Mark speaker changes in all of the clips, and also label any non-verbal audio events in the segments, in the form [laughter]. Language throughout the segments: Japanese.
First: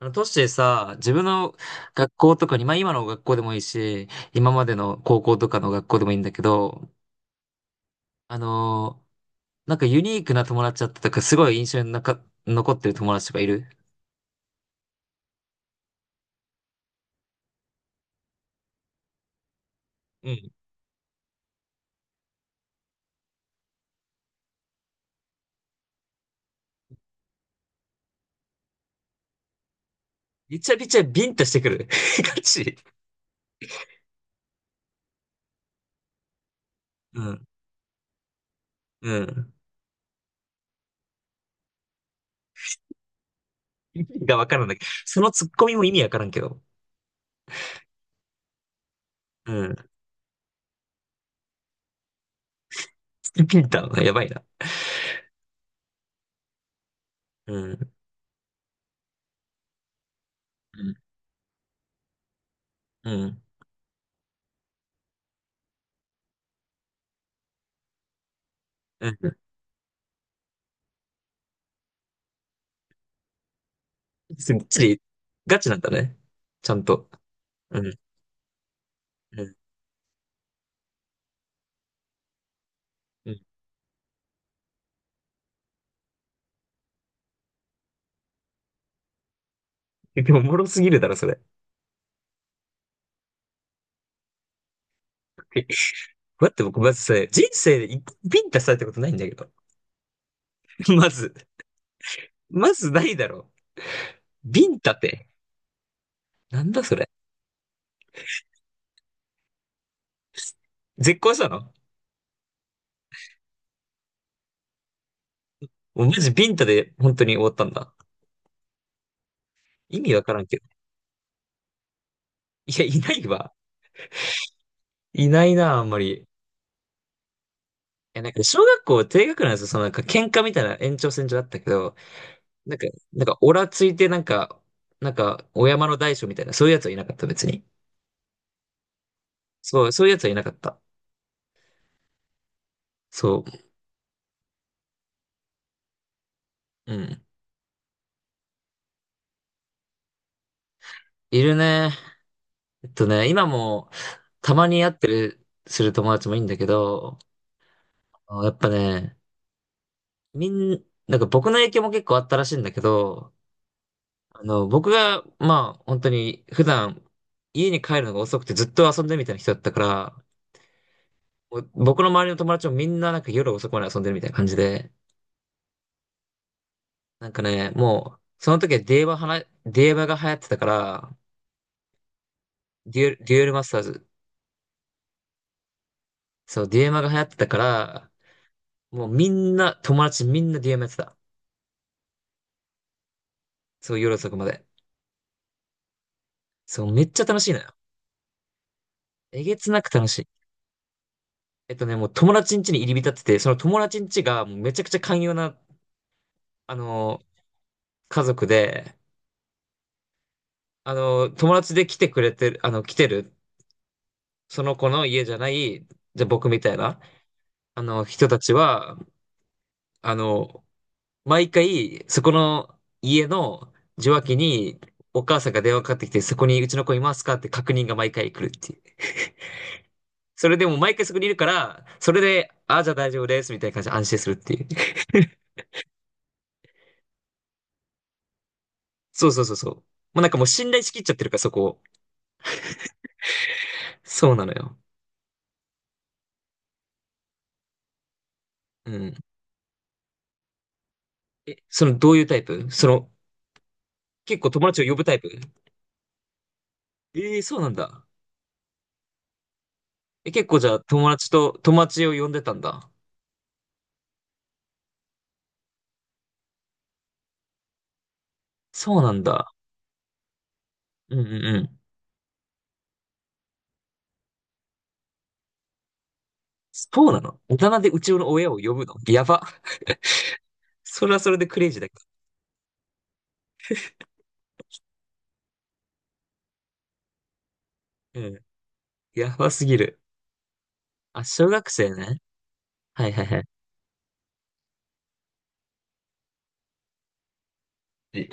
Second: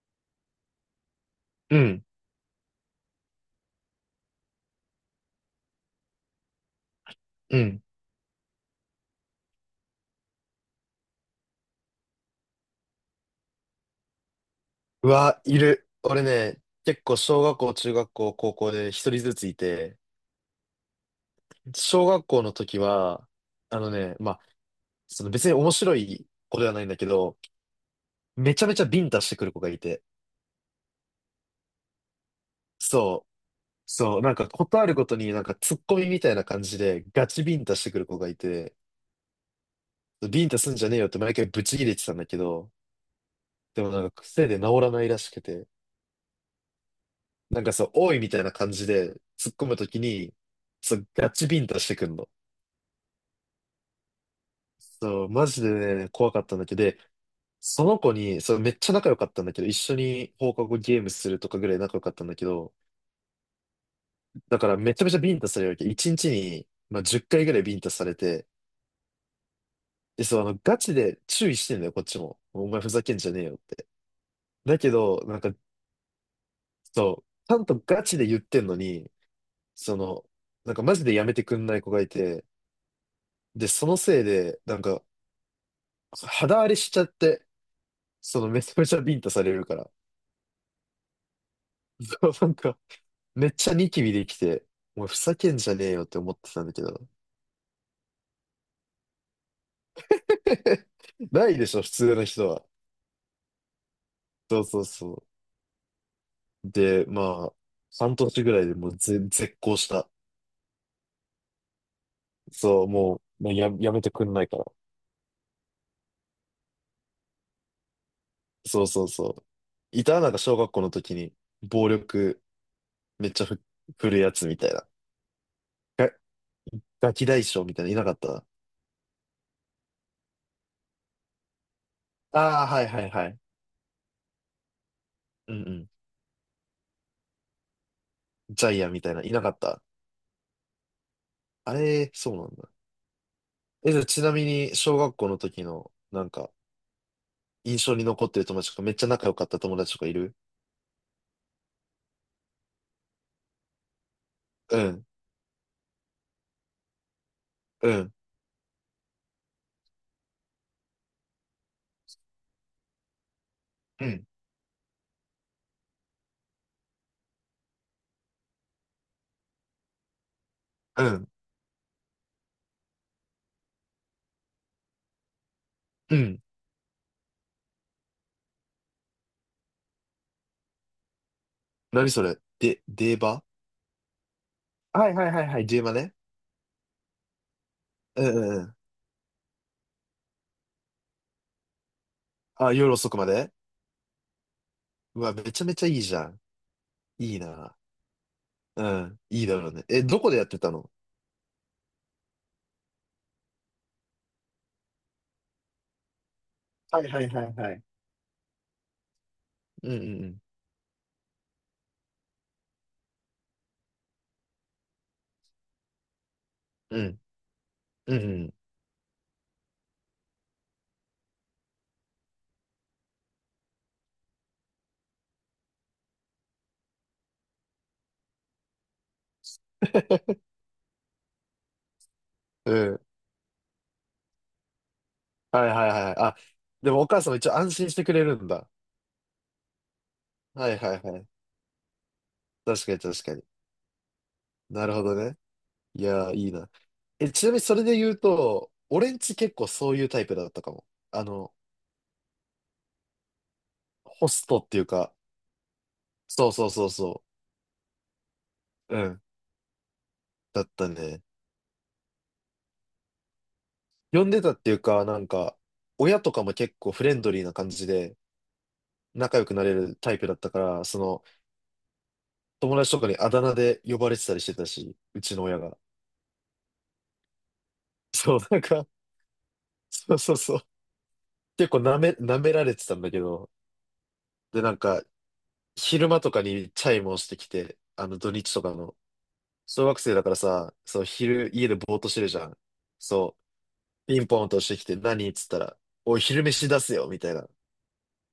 Speaker 1: 都市でさ、自分の
Speaker 2: うん、
Speaker 1: 学校とかに、まあ今の学校でもいいし、今までの高校とかの学校でもいいんだけど、
Speaker 2: うん。
Speaker 1: あのーなんかユニークな友達だったとか、すごい印象に残ってる友達とかいる？
Speaker 2: うわ、いる。俺ね、結構小学校、中学校、高校で一人ずついて、
Speaker 1: うん。
Speaker 2: 小学校の時は、あのね、まあ、その別に面白い子ではないんだけど、めちゃめちゃビンタしてくる子がいて、
Speaker 1: びちゃびちゃビンタしてくる。[laughs] ガチ。
Speaker 2: そう、そう、なんかことあるごとになんかツッコミみたいな感じで
Speaker 1: う
Speaker 2: ガチ
Speaker 1: ん。
Speaker 2: ビンタしてくる子がいて、
Speaker 1: うん。
Speaker 2: ビンタすんじゃねえよって毎回ブチ切れてたんだけど、でもな
Speaker 1: 意
Speaker 2: んか
Speaker 1: 味がわ
Speaker 2: 癖
Speaker 1: か
Speaker 2: で
Speaker 1: らない。
Speaker 2: 治らないら
Speaker 1: その
Speaker 2: しく
Speaker 1: ツッコ
Speaker 2: て、
Speaker 1: ミも意味わからんけど。
Speaker 2: おいみたいな感じで突っ
Speaker 1: う
Speaker 2: 込むと
Speaker 1: ん。
Speaker 2: きに、そう、ガチビンタしてくんの。
Speaker 1: ビンタ、やばいな。
Speaker 2: そう、マジでね、怖かったんだけど、で
Speaker 1: う
Speaker 2: そ
Speaker 1: ん。
Speaker 2: の子に、そう、めっちゃ仲良かったんだけど、一緒に放課後
Speaker 1: うん。
Speaker 2: ゲームするとかぐらい仲良かったんだけど、
Speaker 1: うん。
Speaker 2: だからめちゃめちゃビンタされるわけ。一日に、10回ぐらいビンタされて、
Speaker 1: うん。
Speaker 2: で、そう、あの、ガチで注意してんだよ、こっちも。お前ふざけんじゃねえよって。
Speaker 1: ガ
Speaker 2: だけ
Speaker 1: チ、
Speaker 2: ど、なんか、
Speaker 1: ガチなんだね。ちゃんと。
Speaker 2: そう、ちゃんと
Speaker 1: うん。
Speaker 2: ガチで言ってんのに、
Speaker 1: うん。
Speaker 2: その、マジでやめてくんない子がいて、
Speaker 1: うん。
Speaker 2: で、そのせいで、肌荒れしちゃって、そのめちゃめちゃビンタされるから。
Speaker 1: でも、おもろすぎるだろ、それ。
Speaker 2: [laughs] そう、なんか、めっちゃニキビできて、もうふざけんじゃねえよって思っ
Speaker 1: 待
Speaker 2: て
Speaker 1: って、
Speaker 2: たんだ
Speaker 1: 僕、
Speaker 2: け
Speaker 1: まず
Speaker 2: ど。
Speaker 1: さ、人生で一回ビンタされたことないんだけど。
Speaker 2: [laughs]
Speaker 1: [laughs] まず、
Speaker 2: ないでしょ、普通の人は。
Speaker 1: まずないだろう。
Speaker 2: そう
Speaker 1: ビン
Speaker 2: そう
Speaker 1: タっ
Speaker 2: そ
Speaker 1: て。な
Speaker 2: う。
Speaker 1: んだそ
Speaker 2: で、
Speaker 1: れ。
Speaker 2: まあ、半年ぐらいでもう絶交した。
Speaker 1: 絶交したの？
Speaker 2: そう、もう、まあや、やめてくんないから。
Speaker 1: もうマジビンタで本当に終わったんだ。
Speaker 2: そうそうそう。
Speaker 1: 意味わ
Speaker 2: な
Speaker 1: か
Speaker 2: んか
Speaker 1: らん
Speaker 2: 小
Speaker 1: け
Speaker 2: 学
Speaker 1: ど。
Speaker 2: 校の時に、暴力
Speaker 1: いや、いない
Speaker 2: めっちゃ
Speaker 1: わ。
Speaker 2: ふ、振るやつみたいな。
Speaker 1: いないな、あんま
Speaker 2: が、
Speaker 1: り。い
Speaker 2: ガキ大将みたいな、いなかっ
Speaker 1: や、なんか、
Speaker 2: た？
Speaker 1: 小学校低学年なんですよ。そのなんか、喧嘩みたいな延長線上だったけど、
Speaker 2: ああ
Speaker 1: な
Speaker 2: ー、
Speaker 1: ん
Speaker 2: は
Speaker 1: か、
Speaker 2: いはい
Speaker 1: な
Speaker 2: は
Speaker 1: んか、
Speaker 2: い。
Speaker 1: オラついて、なんか、なんか、
Speaker 2: うん
Speaker 1: お
Speaker 2: う
Speaker 1: 山
Speaker 2: ん。
Speaker 1: の大将みたいな、そういうやつはいなかった、別に。
Speaker 2: ジャイアンみたいな、いなかった？
Speaker 1: そう、そういうやつはいなかった。
Speaker 2: あれ、そうなんだ。
Speaker 1: そ
Speaker 2: え、じゃあちなみに、小学校の時の、なんか、
Speaker 1: う。うん。
Speaker 2: 印象に残ってる友達とか、めっちゃ仲良かった友達とかいる？
Speaker 1: いるね。えっとね、今もたま
Speaker 2: う
Speaker 1: に会っ
Speaker 2: ん、
Speaker 1: てる、する友達もいいんだけど、
Speaker 2: うん、
Speaker 1: あやっぱね、みん、なんか僕の影響も結構あったらしいんだけど、
Speaker 2: うん、
Speaker 1: あの、僕が、まあ、本当に普段家に帰るのが遅くてずっと遊んでるみたいな人だったから、
Speaker 2: うん、
Speaker 1: もう僕の周りの友達もみんななんか夜遅くまで遊んでるみたいな感じで、
Speaker 2: うん。
Speaker 1: なんかね、もう、その時はデュエマはな、デュエマが流行ってたから、
Speaker 2: 何それで、
Speaker 1: デュエ
Speaker 2: デー
Speaker 1: ル、デュ
Speaker 2: バ？
Speaker 1: エルマスターズ、
Speaker 2: はいはいはいはい、デーバね。
Speaker 1: そう、デュエマが流行ってたから、
Speaker 2: うんうんうん。
Speaker 1: もうみんな、友達みんなデュエマやってた。
Speaker 2: あ、夜遅くまで？
Speaker 1: そう、夜遅くまで。
Speaker 2: うわ、めちゃめちゃいいじゃん。
Speaker 1: そう、めっちゃ
Speaker 2: いい
Speaker 1: 楽しいのよ。
Speaker 2: な。うん、
Speaker 1: え
Speaker 2: いい
Speaker 1: げ
Speaker 2: だろ
Speaker 1: つ
Speaker 2: う
Speaker 1: な
Speaker 2: ね。
Speaker 1: く
Speaker 2: え、
Speaker 1: 楽し
Speaker 2: ど
Speaker 1: い。
Speaker 2: こでやってたの？
Speaker 1: えっとね、もう友達ん家に入り浸ってて、その友達ん家がもうめちゃくちゃ寛容な、あ
Speaker 2: はい
Speaker 1: の
Speaker 2: は
Speaker 1: ー、
Speaker 2: いはいはい。
Speaker 1: 家族で、
Speaker 2: うんうん
Speaker 1: 友達で来てくれてる、あの、来てる、その子の家じゃない、じゃあ僕みたいな、
Speaker 2: うん。
Speaker 1: あの、
Speaker 2: うん、う
Speaker 1: 人
Speaker 2: ん、う
Speaker 1: たち
Speaker 2: ん。
Speaker 1: は、あの、毎回、そこの家の受話器にお母さんが電話かかってきて、そこにうちの子いますかって確認が毎回来るっていう。そ
Speaker 2: [laughs]
Speaker 1: れでも毎回そこにいるから、それで、
Speaker 2: う
Speaker 1: ああ、じゃあ
Speaker 2: ん。
Speaker 1: 大丈夫です、みたいな感じで安心するっていう。
Speaker 2: はいはいはい。あ、でもお母さんも一応安心してくれるんだ。
Speaker 1: そうそうそうそう。もうなんかもう
Speaker 2: は
Speaker 1: 信
Speaker 2: い
Speaker 1: 頼し
Speaker 2: は
Speaker 1: きっ
Speaker 2: い
Speaker 1: ちゃっ
Speaker 2: は
Speaker 1: て
Speaker 2: い。
Speaker 1: るから、そこを。
Speaker 2: 確かに確かに。
Speaker 1: そうなのよ。
Speaker 2: なるほどね。いやー、いいな。え、ちなみにそれで言うと、
Speaker 1: う
Speaker 2: 俺
Speaker 1: ん。
Speaker 2: んち結構そういうタイプだったかも。あの、
Speaker 1: え、その、どういうタイプその、
Speaker 2: ホ
Speaker 1: 結
Speaker 2: ス
Speaker 1: 構
Speaker 2: ト
Speaker 1: 友
Speaker 2: ってい
Speaker 1: 達を
Speaker 2: う
Speaker 1: 呼ぶ
Speaker 2: か、
Speaker 1: タイプ？
Speaker 2: そうそうそうそ
Speaker 1: ええ、そうなんだ。
Speaker 2: う。うん。
Speaker 1: え、結構
Speaker 2: だ
Speaker 1: じ
Speaker 2: っ
Speaker 1: ゃあ
Speaker 2: た
Speaker 1: 友
Speaker 2: ね。
Speaker 1: 達と、友達を呼んでたんだ。
Speaker 2: 呼んでたっていうか、なんか、親とかも結構フレンドリーな感じで
Speaker 1: そうなん
Speaker 2: 仲良
Speaker 1: だ。
Speaker 2: くなれるタイプだったから、そ
Speaker 1: うんう
Speaker 2: の、
Speaker 1: んうん。
Speaker 2: 友達とかにあだ名で呼ばれてたりしてたし、うちの親が。
Speaker 1: そうなの？大人でうちの
Speaker 2: そう、
Speaker 1: 親を
Speaker 2: なん
Speaker 1: 呼ぶ
Speaker 2: か、
Speaker 1: のやば。
Speaker 2: そうそうそう。
Speaker 1: それはそれでクレ
Speaker 2: 結
Speaker 1: イジ
Speaker 2: 構
Speaker 1: ーだけ
Speaker 2: なめ、舐められてたんだけど、で、なんか、昼間とかにチャイムをしてきて、あの、
Speaker 1: ど。う
Speaker 2: 土
Speaker 1: ん。
Speaker 2: 日とかの。
Speaker 1: やばすぎ
Speaker 2: 小学
Speaker 1: る。
Speaker 2: 生だからさ、そう、
Speaker 1: あ、小
Speaker 2: 昼家
Speaker 1: 学
Speaker 2: で
Speaker 1: 生
Speaker 2: ぼーっとし
Speaker 1: ね。
Speaker 2: てるじゃん。
Speaker 1: はいはい
Speaker 2: そ
Speaker 1: はい。
Speaker 2: う、ピンポンとしてきて何っつったら、おい、昼飯出せよみたいな。
Speaker 1: え、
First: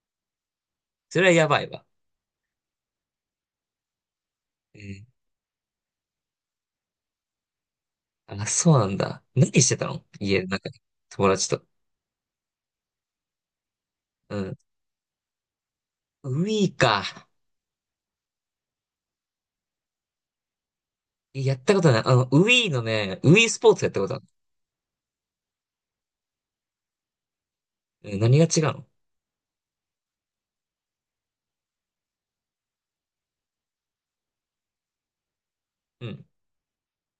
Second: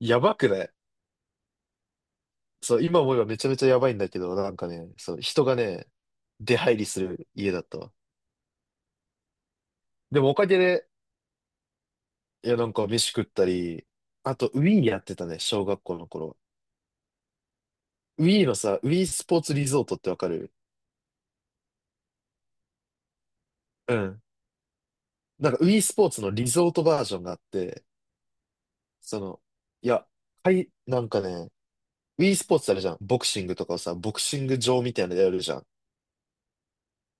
Speaker 2: やばくない？
Speaker 1: それはやばいわ。
Speaker 2: そう、今思えばめちゃめちゃやばいんだけど、
Speaker 1: うん。
Speaker 2: 人がね、出入りする家だったわ。
Speaker 1: あ、そうなんだ。何してたの
Speaker 2: でもお
Speaker 1: 家
Speaker 2: か
Speaker 1: の
Speaker 2: げ
Speaker 1: 中で。
Speaker 2: で、
Speaker 1: 友達と。
Speaker 2: 飯食ったり、
Speaker 1: う
Speaker 2: あと、
Speaker 1: ん。
Speaker 2: ウィーやってたね、小学校の頃。
Speaker 1: ウィーか。
Speaker 2: ウィーのさ、ウィースポーツリゾートってわかる？
Speaker 1: やったことない。あの、ウィーのね、ウィースポーツやっ
Speaker 2: う
Speaker 1: たことあ
Speaker 2: ん。
Speaker 1: る。
Speaker 2: なんか、ウィースポーツのリゾートバージョンがあって、
Speaker 1: うん、何が違うの？
Speaker 2: その、いや、はい、なんかね、e スポーツあるじゃん。ボクシングとかをさ、ボクシング場みたいなのやるじゃん。
Speaker 1: うん。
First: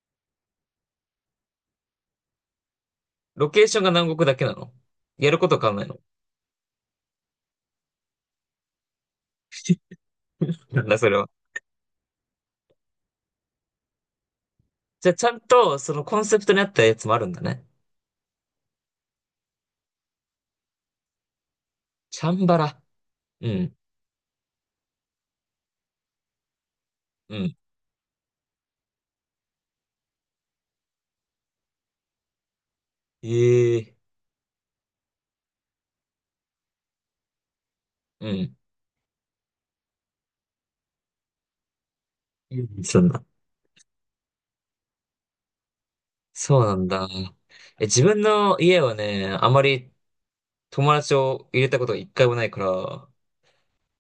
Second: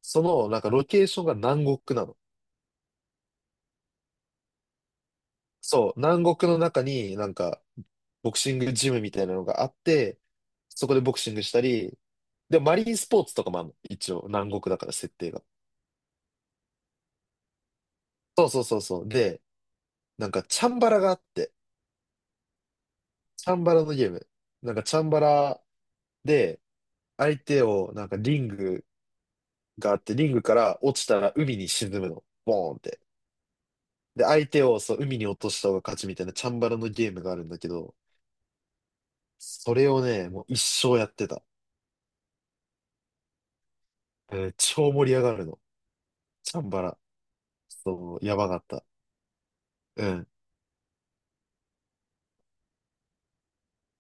Speaker 2: その、なんかロケーションが南国なの。
Speaker 1: ロケーションが南国だけなの？やること変わんない
Speaker 2: そう、
Speaker 1: の？
Speaker 2: 南国の中になんか、ボクシングジムみたいなのがあって、
Speaker 1: な
Speaker 2: そ
Speaker 1: ん
Speaker 2: こ
Speaker 1: だ
Speaker 2: で
Speaker 1: そ
Speaker 2: ボ
Speaker 1: れ
Speaker 2: ク
Speaker 1: は。
Speaker 2: シングしたり、で、マリンスポーツとかもあるの。一応、南国だから
Speaker 1: じゃあ、
Speaker 2: 設
Speaker 1: ち
Speaker 2: 定
Speaker 1: ゃん
Speaker 2: が。
Speaker 1: と、そのコンセプトに合ったやつもあるんだね。
Speaker 2: そうそうそうそう。で、なんかチャンバラがあって、
Speaker 1: チャンバラ。
Speaker 2: チ
Speaker 1: う
Speaker 2: ャンバ
Speaker 1: ん。
Speaker 2: ラのゲーム。なんかチャンバラで、
Speaker 1: う
Speaker 2: 相
Speaker 1: ん。
Speaker 2: 手を、なんかリングがあって、リングから落ちたら海に沈むの。ボーンって。
Speaker 1: ええ。
Speaker 2: で、相手をそう、海に落とした方が勝ちみたいなチャンバラのゲームがあるんだけど、
Speaker 1: うん。
Speaker 2: それをね、もう一生やってた。
Speaker 1: うん、そんな。
Speaker 2: うん、超盛り上がるの。チ
Speaker 1: そ
Speaker 2: ャ
Speaker 1: う
Speaker 2: ン
Speaker 1: な
Speaker 2: バ
Speaker 1: ん
Speaker 2: ラ。
Speaker 1: だ。え、自
Speaker 2: そ
Speaker 1: 分
Speaker 2: う、やばか
Speaker 1: の
Speaker 2: っ
Speaker 1: 家
Speaker 2: た。
Speaker 1: はね、あまり
Speaker 2: うん。
Speaker 1: 友達を入れたことが一回もないから、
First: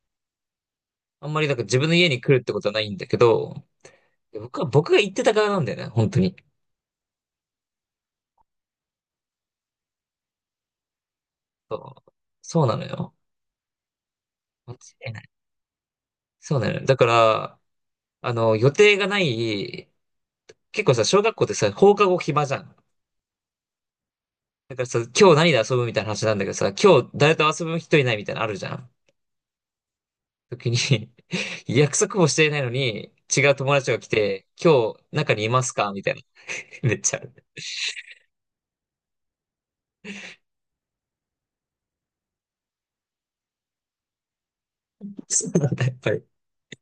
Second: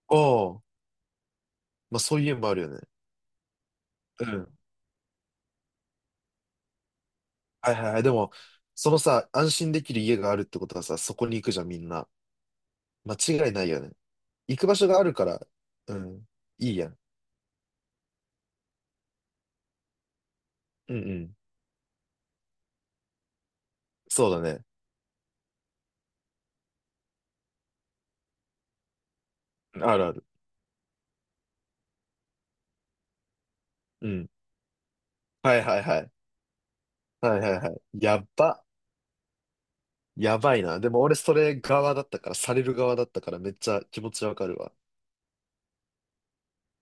Speaker 2: おー、
Speaker 1: あんまりなんか自分の
Speaker 2: まあ
Speaker 1: 家
Speaker 2: そ
Speaker 1: に
Speaker 2: ういう
Speaker 1: 来
Speaker 2: の
Speaker 1: るっ
Speaker 2: も
Speaker 1: て
Speaker 2: あ
Speaker 1: こ
Speaker 2: る
Speaker 1: と
Speaker 2: よ
Speaker 1: はな
Speaker 2: ね。
Speaker 1: いんだけど、
Speaker 2: うん。
Speaker 1: 僕は、僕が行ってた側なんだよね、本当に。
Speaker 2: はいはいはい。でも、そのさ、安心できる家があるってことはさ、そこに行くじゃん、みん
Speaker 1: そ
Speaker 2: な。
Speaker 1: う、そうなのよ。
Speaker 2: 間違いないよね。行く場所があるから、うん、
Speaker 1: そうな
Speaker 2: い
Speaker 1: の
Speaker 2: い
Speaker 1: よね。
Speaker 2: や
Speaker 1: だ
Speaker 2: ん。
Speaker 1: から、あの、予定がない、結
Speaker 2: う
Speaker 1: 構
Speaker 2: んう
Speaker 1: さ、小
Speaker 2: ん。
Speaker 1: 学校ってさ、放課後暇じゃん。
Speaker 2: そうだね。
Speaker 1: だからさ、今日何で遊ぶみたいな話なんだけどさ、今日誰と遊ぶ人いないみたいなのあるじゃん。
Speaker 2: あるある。
Speaker 1: 時に [laughs] 約束もしていないのに、違う友達が来
Speaker 2: うん。
Speaker 1: て、今日中にい
Speaker 2: は
Speaker 1: ま
Speaker 2: い
Speaker 1: す
Speaker 2: はい
Speaker 1: か
Speaker 2: は
Speaker 1: み
Speaker 2: い。
Speaker 1: たいな。[laughs] めっちゃある。
Speaker 2: はいはいはい。やっば。やばいな。でも俺それ側だったから、される側だったからめっちゃ気持ちわかるわ。
Speaker 1: そうなんだ、やっぱり。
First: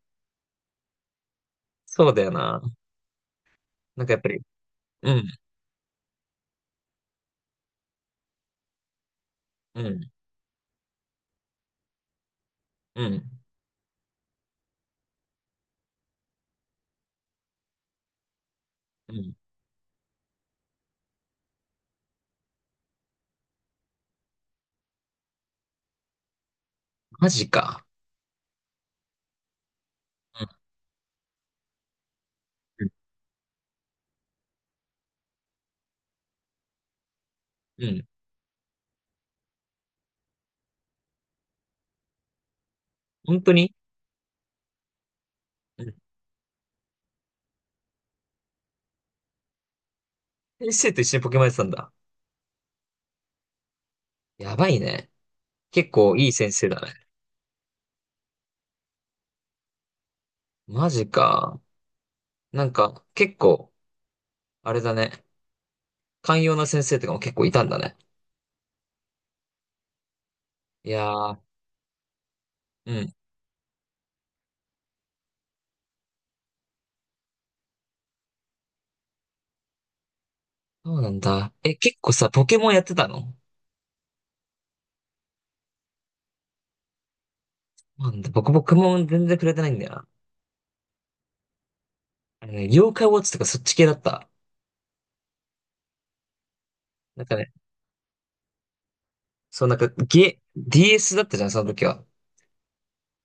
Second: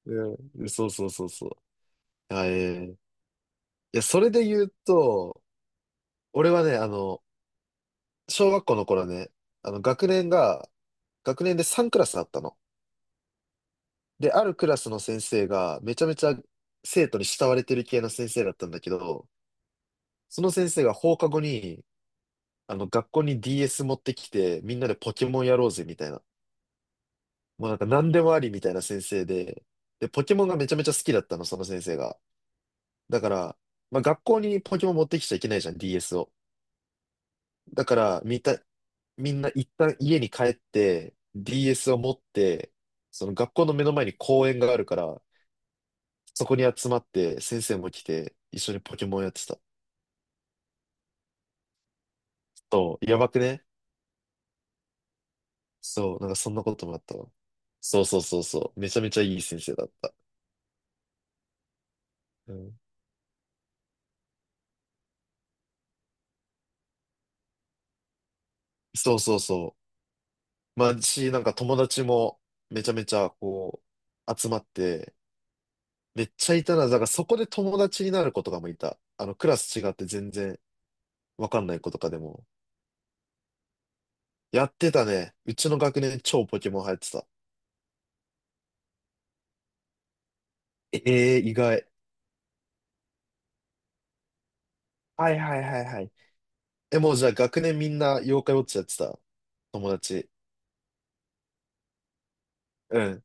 Speaker 2: うん。そうそうそうそう。
Speaker 1: そうだよ
Speaker 2: あ、え
Speaker 1: な。
Speaker 2: えいや、
Speaker 1: なんかや
Speaker 2: そ
Speaker 1: っぱ
Speaker 2: れ
Speaker 1: り、
Speaker 2: で言う
Speaker 1: うん、
Speaker 2: と、俺はね、あの、小学校の頃ね、あの、
Speaker 1: う
Speaker 2: 学
Speaker 1: ん、
Speaker 2: 年が、学年で3クラスあったの。
Speaker 1: うん、
Speaker 2: で、あるクラスの先生が、めちゃめちゃ生徒に慕われてる系の先生だったんだけ
Speaker 1: う
Speaker 2: ど、
Speaker 1: ん。
Speaker 2: その先生が放課後に、あの、学校に DS 持ってきて、みんなでポケモンやろうぜ、みたいな。
Speaker 1: マジ
Speaker 2: もうなん
Speaker 1: か。
Speaker 2: か何でもありみたいな先生で、で、ポケ
Speaker 1: う
Speaker 2: モ
Speaker 1: ん、
Speaker 2: ンがめちゃめちゃ好きだったの、その先生が。だから、まあ、学校にポケモン持ってきちゃいけないじゃん、DS を。
Speaker 1: う
Speaker 2: だ
Speaker 1: ん、う
Speaker 2: か
Speaker 1: ん。
Speaker 2: ら、みた、みんな一旦家に帰って、DS を持って、その
Speaker 1: 本当
Speaker 2: 学校の
Speaker 1: に？
Speaker 2: 目の前に公園があるから、
Speaker 1: うん。
Speaker 2: そこに集まって、先生も来て、一緒にポケモンやってた。
Speaker 1: 先生と一緒にポケモンやってたんだ。
Speaker 2: そう、やばくね？
Speaker 1: やばいね。結構
Speaker 2: そう、な
Speaker 1: い
Speaker 2: ん
Speaker 1: い
Speaker 2: かそ
Speaker 1: 先
Speaker 2: んな
Speaker 1: 生
Speaker 2: こ
Speaker 1: だ
Speaker 2: と
Speaker 1: ね。
Speaker 2: もあったわ。そうそうそうそう。めちゃめちゃいい先生だった。
Speaker 1: マジか。
Speaker 2: う
Speaker 1: なん
Speaker 2: ん、
Speaker 1: か、結構、あれだね。寛容な先生とかも結構いたんだね。
Speaker 2: そうそうそう。
Speaker 1: い
Speaker 2: まあ、
Speaker 1: や
Speaker 2: し、
Speaker 1: ー、
Speaker 2: なんか友達もめち
Speaker 1: う
Speaker 2: ゃめ
Speaker 1: ん。
Speaker 2: ちゃこう、集まって、めっちゃいたな。だからそこで友達になる子とかもいた。あの、クラス違って全然
Speaker 1: そうなん
Speaker 2: わ
Speaker 1: だ。
Speaker 2: かんな
Speaker 1: え、
Speaker 2: い子と
Speaker 1: 結
Speaker 2: か
Speaker 1: 構
Speaker 2: で
Speaker 1: さ、
Speaker 2: も。
Speaker 1: ポケモンやってたの？
Speaker 2: やってたね。うちの学年超ポケモン流行ってた。
Speaker 1: なんだ、僕、ポケモン全然触れてないんだよな。
Speaker 2: ええー、意外。
Speaker 1: あのね、妖怪ウォッチとかそっち系だった。
Speaker 2: はいはいはいはい。え、もう
Speaker 1: な
Speaker 2: じ
Speaker 1: ん
Speaker 2: ゃあ
Speaker 1: かね、
Speaker 2: 学年みんな妖怪ウォッチやってた？
Speaker 1: そう、なんか、
Speaker 2: 友達。
Speaker 1: ゲ、DS だったじゃん、その時は。
Speaker 2: うん。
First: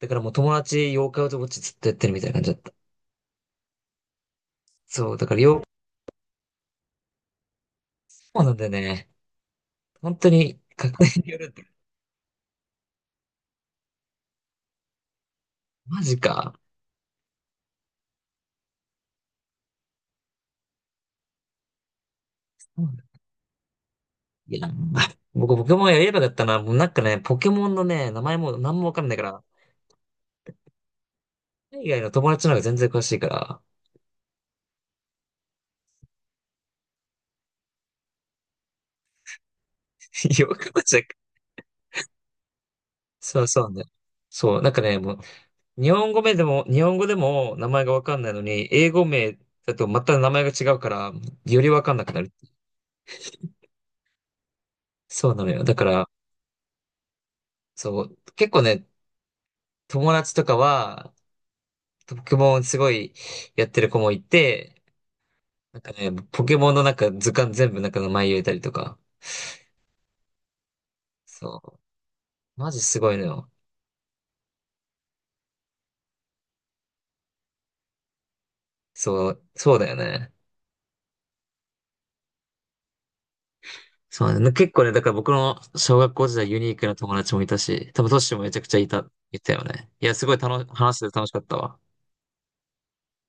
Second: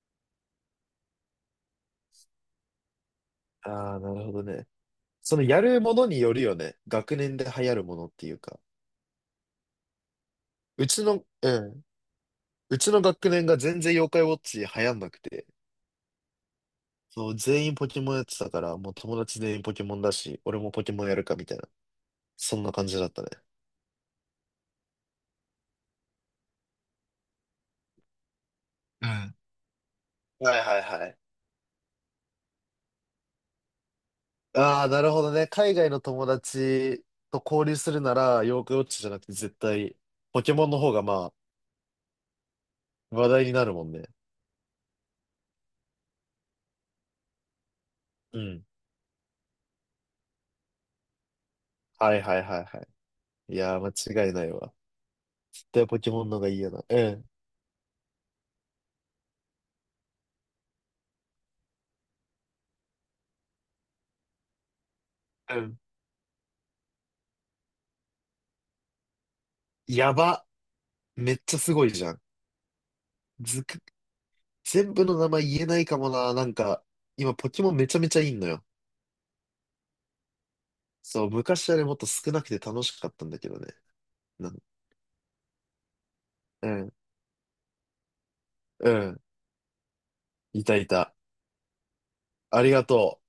Speaker 1: だからもう友達、妖怪ウォッチずっとやってるみたいな感じだった。
Speaker 2: ああ、なるほどね。
Speaker 1: そう、だか
Speaker 2: そ
Speaker 1: ら、
Speaker 2: のや
Speaker 1: 妖、
Speaker 2: るものによるよね。学年で流行るものっていう
Speaker 1: そうなん
Speaker 2: か。
Speaker 1: だよね。本当に、
Speaker 2: う
Speaker 1: 確
Speaker 2: ち
Speaker 1: 認
Speaker 2: の、
Speaker 1: によるっ
Speaker 2: う
Speaker 1: て。
Speaker 2: ん。うちの学年が全然妖怪ウォッチ流行んなくて。
Speaker 1: マジか。
Speaker 2: そう、全員ポケモンやってたから、もう友達全員ポケモンだし、俺もポケモンやるかみたいな。そんな感じだったね。
Speaker 1: いや、あ僕、ポケモンやればよかったな。もうなんかね、ポケモンのね、名前も何もわか
Speaker 2: う
Speaker 1: ん
Speaker 2: ん。
Speaker 1: ないか
Speaker 2: は
Speaker 1: ら、
Speaker 2: いはいはい。
Speaker 1: 海外の友達の方が全然詳しいから、
Speaker 2: ああ、なるほどね。海外の友達と交流するなら、ヨークウォッチじゃなくて絶対、
Speaker 1: [laughs]
Speaker 2: ポ
Speaker 1: よ
Speaker 2: ケモン
Speaker 1: く
Speaker 2: の方
Speaker 1: 間違
Speaker 2: が
Speaker 1: え。
Speaker 2: まあ、話
Speaker 1: そ
Speaker 2: 題
Speaker 1: う
Speaker 2: にな
Speaker 1: そう
Speaker 2: る
Speaker 1: ね。
Speaker 2: もんね。
Speaker 1: そう、なんかね、もう、日本語名でも、日本語でも名前がわかんない
Speaker 2: う
Speaker 1: の
Speaker 2: ん。
Speaker 1: に、英語名だとまた名前が違うから、よりわかんなく
Speaker 2: は
Speaker 1: な
Speaker 2: い
Speaker 1: る。
Speaker 2: はいはいはい。いやー、間違いないわ。
Speaker 1: そうなのよ。
Speaker 2: 絶
Speaker 1: だか
Speaker 2: 対ポ
Speaker 1: ら、
Speaker 2: ケモンの方がいいよな。うん。
Speaker 1: そう、結構ね、友達とかは、ポケモンすごいやってる子もいて、
Speaker 2: うん。
Speaker 1: なんかね、ポケモンのなんか図鑑全部なんか名前入れたりとか、
Speaker 2: やば。めっちゃ
Speaker 1: そ
Speaker 2: すごいじゃん。
Speaker 1: う、マジすごいのよ。
Speaker 2: ずく、全部の名前言えないかもな。なんか、今ポケモンめちゃめちゃいいのよ。
Speaker 1: そう、そうだよね。
Speaker 2: そう、昔はね、もっと少なくて楽しかったんだけどね。
Speaker 1: そうなんだよ
Speaker 2: な
Speaker 1: ね。
Speaker 2: ん、
Speaker 1: 結構ね、だから僕の小学校時代ユ
Speaker 2: う
Speaker 1: ニーク
Speaker 2: ん、
Speaker 1: な友達もいたし、多分トッシュもめちゃくちゃい
Speaker 2: う
Speaker 1: た、
Speaker 2: ん、
Speaker 1: いたよね。いや、すごい楽
Speaker 2: い
Speaker 1: し、
Speaker 2: たい
Speaker 1: 話してて
Speaker 2: た。
Speaker 1: 楽しかったわ。
Speaker 2: ありがとう。